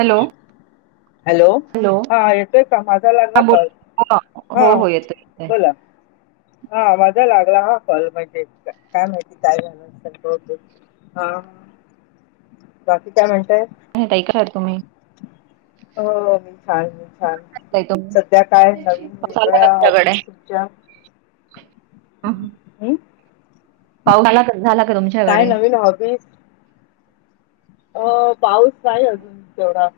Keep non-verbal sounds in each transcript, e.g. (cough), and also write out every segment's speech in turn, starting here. Hello (inaudible) hello हा येतोय. का माझा लागला बोल कॉल हो हा हो येतोय येतोय बोला (inaudible) हा माझा लागला हा कॉल म्हंजे काय माहिती काय झालं असेल बहुतेक हा बाकी काय म्हणतंय बहिराय काय तुम्ही (unintelligible) छान छान पाऊस सध्या काय नवीन आला का वेगवेगळ्या तुमच्याकडे? हॉबीज तुमच्या हम्म (inaudible) पाऊस झाला झाला का तुम काय नवीन हॉबीज अ पाऊस नाही अजून तेवढा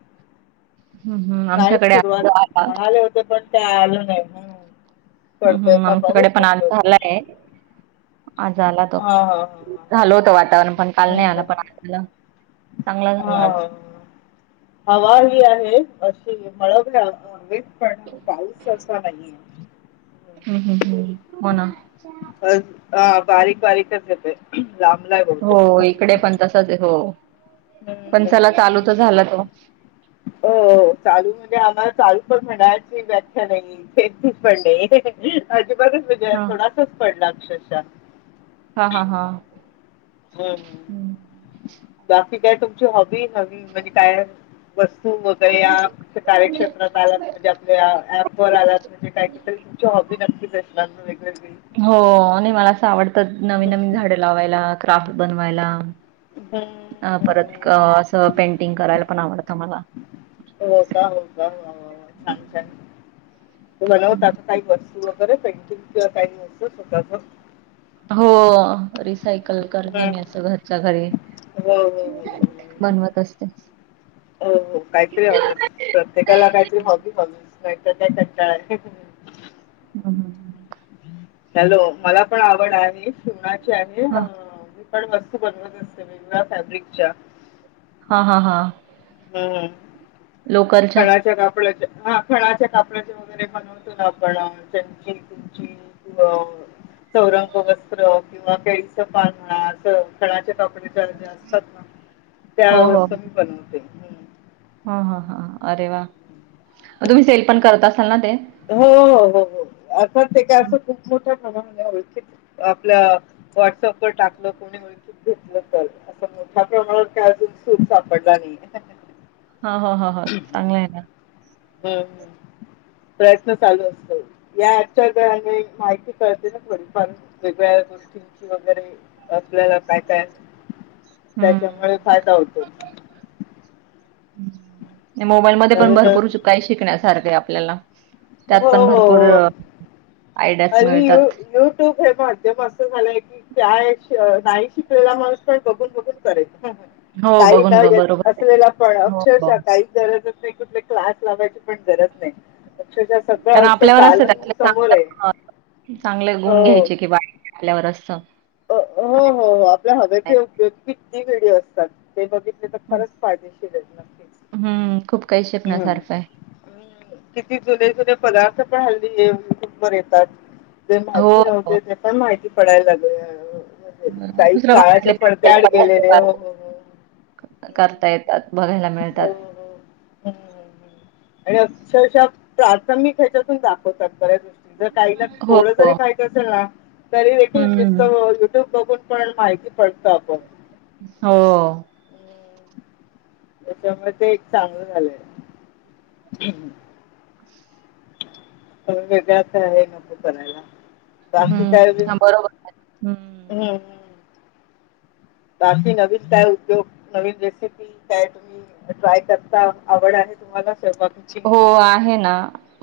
हम्म हम्म नाहीच आमच्याकडे आज सुरुवात आला म्हणाले होते पण ते आलं नाही ना हम्म हम्म आमच्याकडे पण आज झालाय आज आला तो हा हा हा हा झाल होत वातावरण पण काल हम्म नाही आलं पण आज हम्म आला चांगला हा झाला हा आज हा. हवा ही आहे अशी मळभ (unintelligible) पण पाऊस असा नाहीये हम्म हम्म हम्म हो ना ब हा बारीक बारीकच येतोय हो इकडे पण तसचयं हो पण चला हम्म. चालू तर झाला तो हो हो चालू म्हणजे आम्हाला चालू पण म्हणाची व्याख्या नाहीये इथे पण नाही म्ह बच विजया हा थोडासाच पडला अक्षरशः हा हा हा हम्म. हम्म बाकी काय तुमची हॉबी हवी म्हणजे काय वगैरे या कार्यक्षेत्रात आलात म्हणजे आपल्या ऍप वर आलात म्हणजे काय तरी तुम नक्कीच असणार ना वेगवेगळ हो नाही मला असं आवडतात नवीन हम्म नवीन झाडं लावायला क्राफ्ट बनवायला हम्म. अ परत असं पेंटिंग करायला पण आवडतं मला हो का हो छान छान मला होत हं. काही वस्तू वगैरे पेंटिंग किंवा काही असत स्वतःच हो सायकल करते हम्म मी असं घरच्या घरी हो हो हो बनवत असते हो काहीतरी हवच प्रत्येकाला काहीतरी हॉबी हवीच नाही तर लय कंटाळा येतो हम्म हम्म हम्म हॅलो मला पण आवड आहे शिवणाची आणि अ हा पण वस्तू बनवत असते वेगवेगळ्या फॅब्रिकच्या हा हा हा हम्म लोकलच्या खणाच्या कापड्याच्या हा खणाच्या कापड्याचे वगैरे बनवतो ना आपण त्यांची तुमची क चौरंग वस्त्र किंवा केळीचं पान म्हणा असं खणाच्या कापडी असतात त्या वस्तू मी बनव ह ह ह अरे वा मग तुम्ही सेल पण करत असाल ना ते? हं. हो हो हो हो असं ते काय असं खूप मोठ्या प्रमाण नाही ओळखीत आपल्या व्हॉट्सअप वर टाकलं कोणी ओळखीत घेतलं तर अस मोठ्या प्रमाणावर काय अजून सूर सापडला नाहीये हा हा हा हा चांगलं आहे ना हम्म हम्म प्रयत्न चालू असतो या आजच्या काळाने माहिती कळते ना थोडी फार वेगगळ्या गोष्टींची वगैरे आपल्याला काय काय त्याच्यामुळे हम्म. फायदा होतो मोबाईल मध्ये पण नवीन भरपूर नवीन काही शिकण्यासारखं आहे आपल्याला त्यात पण भरपूर आयडियाज अ यू मिळतात. युट्यूब हे माध्यम असं झालंय की त्या नाही शिकलेला माणूस पण बघून बघून करेल हो काही बघून न ब- येत बरोबर आहे असलेला पण हो हो अक्षरशः काही गरजच नाही कुठ क्लास लावायची पण गरज नाही अक्षरशः सगळ्या कारण अस आपल्यावर असतं दालन त्यातलं समोर आहे चांगलं चांगले गुण हो घ्यायचे की वाईट आपल्यावर असंत हो हो हो आपल्या हव ते उपयोग किती विडिओ असतात ते बघितले तर खरच पाहिजे शिर हं, खूप काही नक्कीच हम शिकण्यासारखं आहे. किती जुने जुने पदार्थ पण हल्ली युट्यूबवर येतात ज हो, माहिती हो. नव्हते ते पण माहिती पडायला लागले म्हणजे बर काही दुसऱ्या काळाच्या भागातले पडद्याआड गेलेले हो हो हो. हम्म. करतायेत बघायला मिळतात हो हो हम्म हम्म आणि अक्षरशः प्राथमिक ह्याच्यातून दाखवतात बऱ्या दृष्टी जर काही ना हो, थोडं हो. जरी माहित असेल ना तरी देखील हं, नुसतं युट्यूब बघून पण माहिती पडत आपोआप हो. त्याच्यामुळे ते एक चांगलं झालंय. पा वेगळ्या प्रकारे ही नको करायला हम्म बाकी काय हा बरोबर आहे. हं. हम्म. बाकी नवीन काय उद्योग नवीन रेसिपी काय तुम्ही ट्राय करता आवड आहे तुम्हाला स्वयंपाकाची हो आहे ना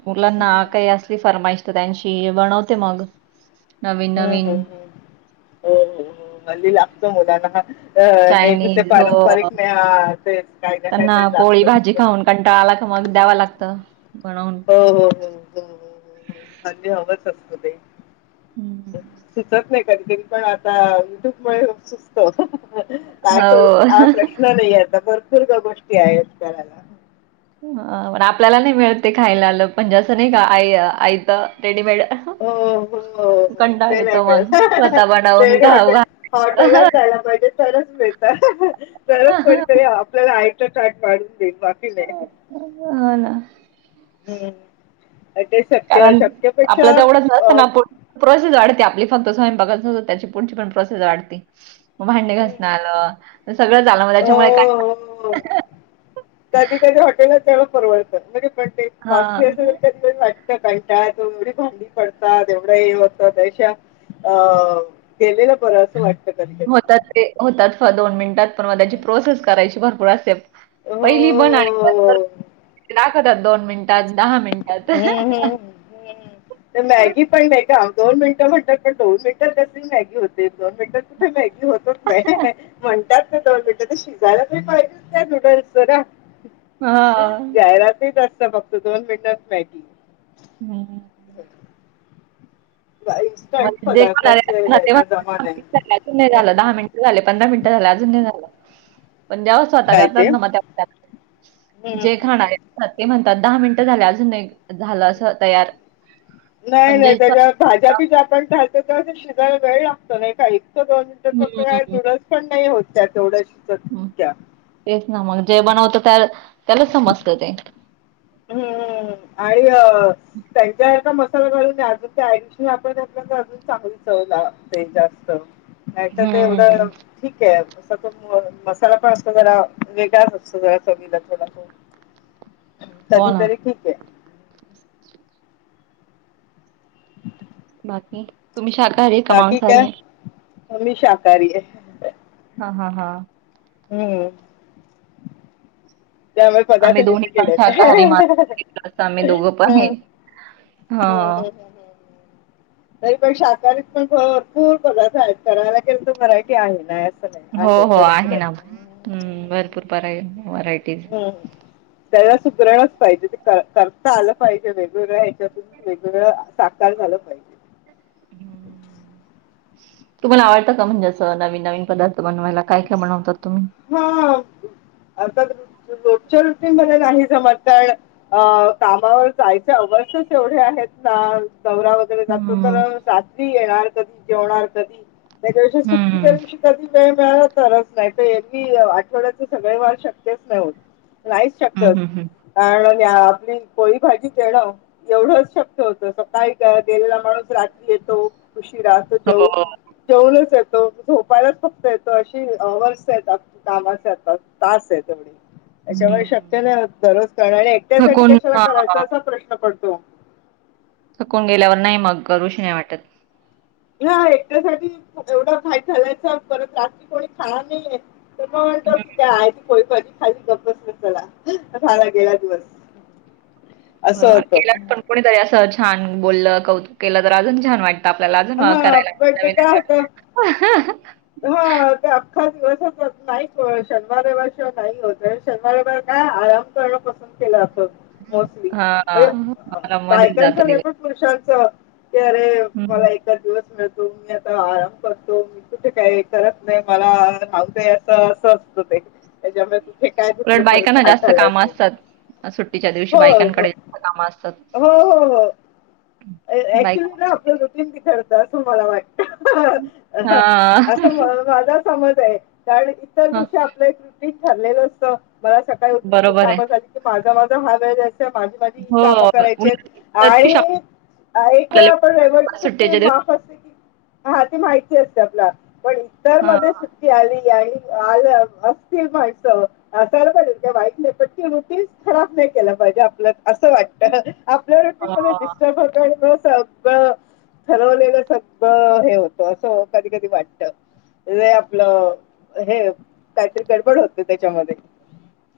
मुलांना हम्म काही हम्म असली फरमाईश तर त्यांची बनवते मग हम्म नवीन-नवीन हम्म हम्म हो हो हो हल्ली लागत मुलांना हा अ नेहमीचे चायनीज हो, पारंपरिक नाही ते काही ना त्यांना काहीतरी पोळी भाजी लागतच खाऊन कंटाळा आला का मग द्याव लागत हो हो हो हो अगदी हवांच असत ते. हं. सुचत नाही कधीकधी पण आता युट्यूब मुळे खुप सुचत. काय करू हा हो. प्रश्न नाही आता भरपूरश्या गोष्टी आहेत करायला. अह आपल्याला नाही मिळत ते खायला म्हणजे असं नाही का आई आयत रेडीमेड हो हो हो कंटाळा ते नाही येतो मग मिळत. स्वतः बनवून खाऊ आपल्याला घाल. हॉटेलात जायला पाहिजे तरच मिळत तरच कोणीतरी आपल्याला आयत ताट वाढून ठीक बाकी नाय. हो ना. हम्म. ते शक्य कारण शक्यपेक्षा आपला तेवढंच अ, नसतं ना पण प्रोसेस वाढते आप आपली फक्त स्वयंपाकाच त्याची पुढची पण प्रोसेस वाढते भांडे घसण हम्म. आलं सगळंच आलं मग हो त्याच्यामुळे हो हो काय परवडत पण ते हां, (unintelligible) सकाळी काय एवढी भांडी पडतात एवढं हे होत त्यापेक्षा अह गेलेलं बरं असं वाटत होतात ते होतात दोन मिनिटात पण मग त्याची प्रोसेस करायची भरपूर असते पहिली बन (unintelligible) हो दाखवतात दोन मिनटात दहा मिनिटात हम्म हम्म हम्म मॅगी पण नाही का दोन मिनिटं म्हणतात पण दोन (unintelligible) मॅगी होते दोन मिनटात कुठ मॅगी होतच नाही, म्हणतात दोन मिनिट ते शिजायला तरी पाहिजेत ना नूडल्स जरा हां. जाहिरातीच असत फक्त दोन मिनटात मॅगी हम्म. (unintelligible) इन्स्टंट दहा पदार्थांचे यायला जमाना आहे. हम्म हम्म मिनिटं झाले पंधरा मिनिटं झाले अजून नाही झालं पण जेव्हा स्वतः काय करतात ते? ना मग त्या हम्म जे हम्म. खाणारात ते म्हण तात दहा मिनिटं झाल अजून नाही झालं असं तयार नाही पण नाही जे त्याच्या भाज्या बीज्या आपण घालतो तेव्हा शिजायला वेळ लागतो नाही काही फक्त दोन मिनिटांत फक्त त्या हं, नूडल्स पण नाही होत तेव्हढ्या शिजत हं. त्या तेच ना मग जे बनवत त्या त्याला समजत ते. हम्म आणि अ त्यांच्यासारखं मस्त (unintelligible) ऍडिशनल आपण घातल तर अजून चांगली चव लागते जास्त नाही तर ते एवढं हं, ठीक आहे (unintelligible) मसाला पण असतो जरा वेगळाच असतो जरा चवीला थोडा तो हो कधी ना. तरी ठीक आहे. बाकी तुम्ही शाकाहारी आहात का मांसाहारी आहे हा मी शाकाहारी आहे. हा हा हा. हम्म. त्याम पदार्थ आम्ही दोन्ही लिमिटेड पण आहेत शाकाहारी, मांसाहारी प्लस आम्ही दोघं हम्म पण आहे. हम् हम् हां. हम् हम् तरी पण शाकाहारीत पण भरपूर पदार्थ आहेत करायला गेल की मराठी आहे ना हो हो आहे ना भरपूर पराय व्हराय- हम् त्याला सुगरनच पाहिजे ते करता आलं पाहिजे वेगवेगळ्या ह्याच्यातून वेगवेगळं साकार झालं पाहिजे तुम्हाला आवडतं का म्हणजे असं नवीन नवीन पदार्थ बनवायला काय काय बनवतात तुम्ही हम्म आ रोजच्या रुटिंग मध्ये नाही जमत तर कामावर जायच वर्षच एवढे आहेत ना दौरा वगैरे जातो हम्म तर सासरी येणार कधी जेवणार कधी त्याच्या दिवशी सुट्टीच्या हम्म दिवशी कधी वेळ मिळाला तरच नाही आठवड्याचे सगळे वार शक्यच नाही होत नाहीच शक्य हम्म होत हम्म हम्म (inaudible) आपली पोळी भाजी देणं एवढंच शक्य होत सकाळी गेलेला माणूस रात्री येतो उशिरा राहतो जेव हो जेवणच येतो झोपायलाच फक्त येतो अशी येत कामाेचे आता तास आहे तेवढ त्याच्यामुळे शक्य हम्म नाही दररोज करण आणि एकट्यासाठी थकून कशाला हा करायचा असा प्रश्न पडतो हो थकून गेल्यावर नाही मग करूशी नाय वाटत ह एकट्यासाठी एवढं काय घालायचं परत रात्री कोणी खाणार नाहीये ते मग म्हणतो हम्म कि त्या आहे ती पोळी कर खाली गप बसलेय चला झाला गेला दिवस असं बरोबर केला होतं पण कोणीतरी असं छान बोललं कौतुक केलं तर अजून छान वाटत आपल्याला अजून हा करायला पण ते काय होतं (inaudible) हा ते अख्खा दिवसच नाही शनिवार रविवार शिवाय नाही होत शनिवार रविवार काय आराम करणं पसंद केलं जातं मोस्टली हा हा मला मध्येच बायकांच जातो नाही दिवस पण पुरुषांच ते अरे हम्म. मला एकाच दिवस मिळतो मी आता आराम करतो तुठे काही करत नाही मला नावत असं असं असत ते त्याच्यामुळे तुठे काय उलट तुटले परत बायकांना धाड जास्त कामं घालायचे असतात सुट्टीच्या दिवशी हो हो बायकांकडे जास्त कामं असतात. हो हो हो ऍक्च्युली बायका ना आपलं रुटीन तिथे होतं असं मला वाटतं असं हां, माझा समज आहे कारण इतर दिवशी आपलं एक रूटीन ठरलेलं असतं मला सकाळी उठून हे बरोबर आहे. काम झाली की माझा माझा हा वेळ माझी माझी ही हो, काम उलट करायचीत त्या आणि दिवशी एक वेळा आपल्याला आपण रविवारी ते सुट्टीच्या दिवशी माफ असते कि हा ते माहिती असते आपला पण इतर हां, मध्ये सुट्टी आली आणि आ असतील माणस सर वाईट नाही पण सुट्टी खराब नाही केलं पाहिजे. आप अस वाटत आपल्या रुटीन मग हां. डिस्टर्ब सगळं ठरवलेलं सगळं हे होत असं कधी कधी वाटत हे आपलं हे काहीतरी गडबड होते त्याच्यामध्ये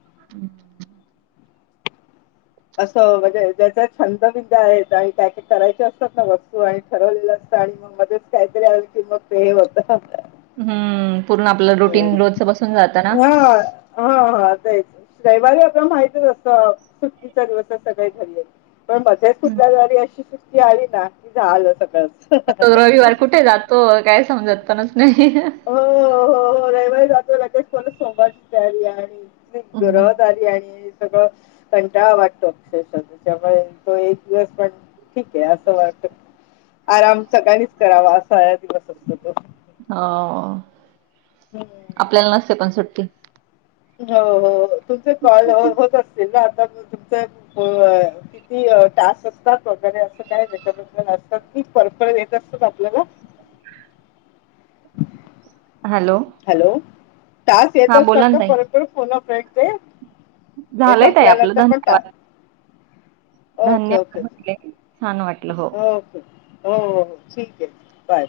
हम्म असं म्हणजे ज्याच्या छंद बिंद आहेत आणि त्याॅक करायचे असतात ना वस्तू आणि ठरवलेल्या अस आणि मग मध्येच काहीतरी आलं की मग ते हे होत हम्म हम् हा हा हा तेयच रविवारी आपला माहितच असं सुट्टीचा दिवस सगळे घरी पण मध्येच हं, कुठल्या जारी अशी सुट्टी आली ना की झालं सकाळ रविवार कुठे जातो काय समजात न हो हो हो हो रविवारी जातो (unintelligible) सोमवारची तयारी आहे आणि हं. गर्वात आली आणि सगळं कंटाळ वाटतो अक्षरशः त्याच्यामुळे, तो एक दिवस पण ठीक आहे असं वाटत आराम सगळ्यांनीच करावा असा दिवस असतो तो. हो आपल्याला हम्म नसते पण सुट्टी. हो हो तुमचे कॉल होत असतील ना. तुमचं अ किती अ टास्क असतात, वगैरे असं काही रेकमेंडत अस आपली कर्तव्य येत असतात आपल्याला. Hello, hello. टास्क येत हां, असतात बोला ना का, ताई. परत परत फोन अ फ्रंडचे? हे झालंय ताई आपलं संपल्यानंतर पण धन्यवाद. टास्क ओके धन्यवाद ओके. म्हटले. छान वाटलं हो. हो हो ठीक आहे बाय.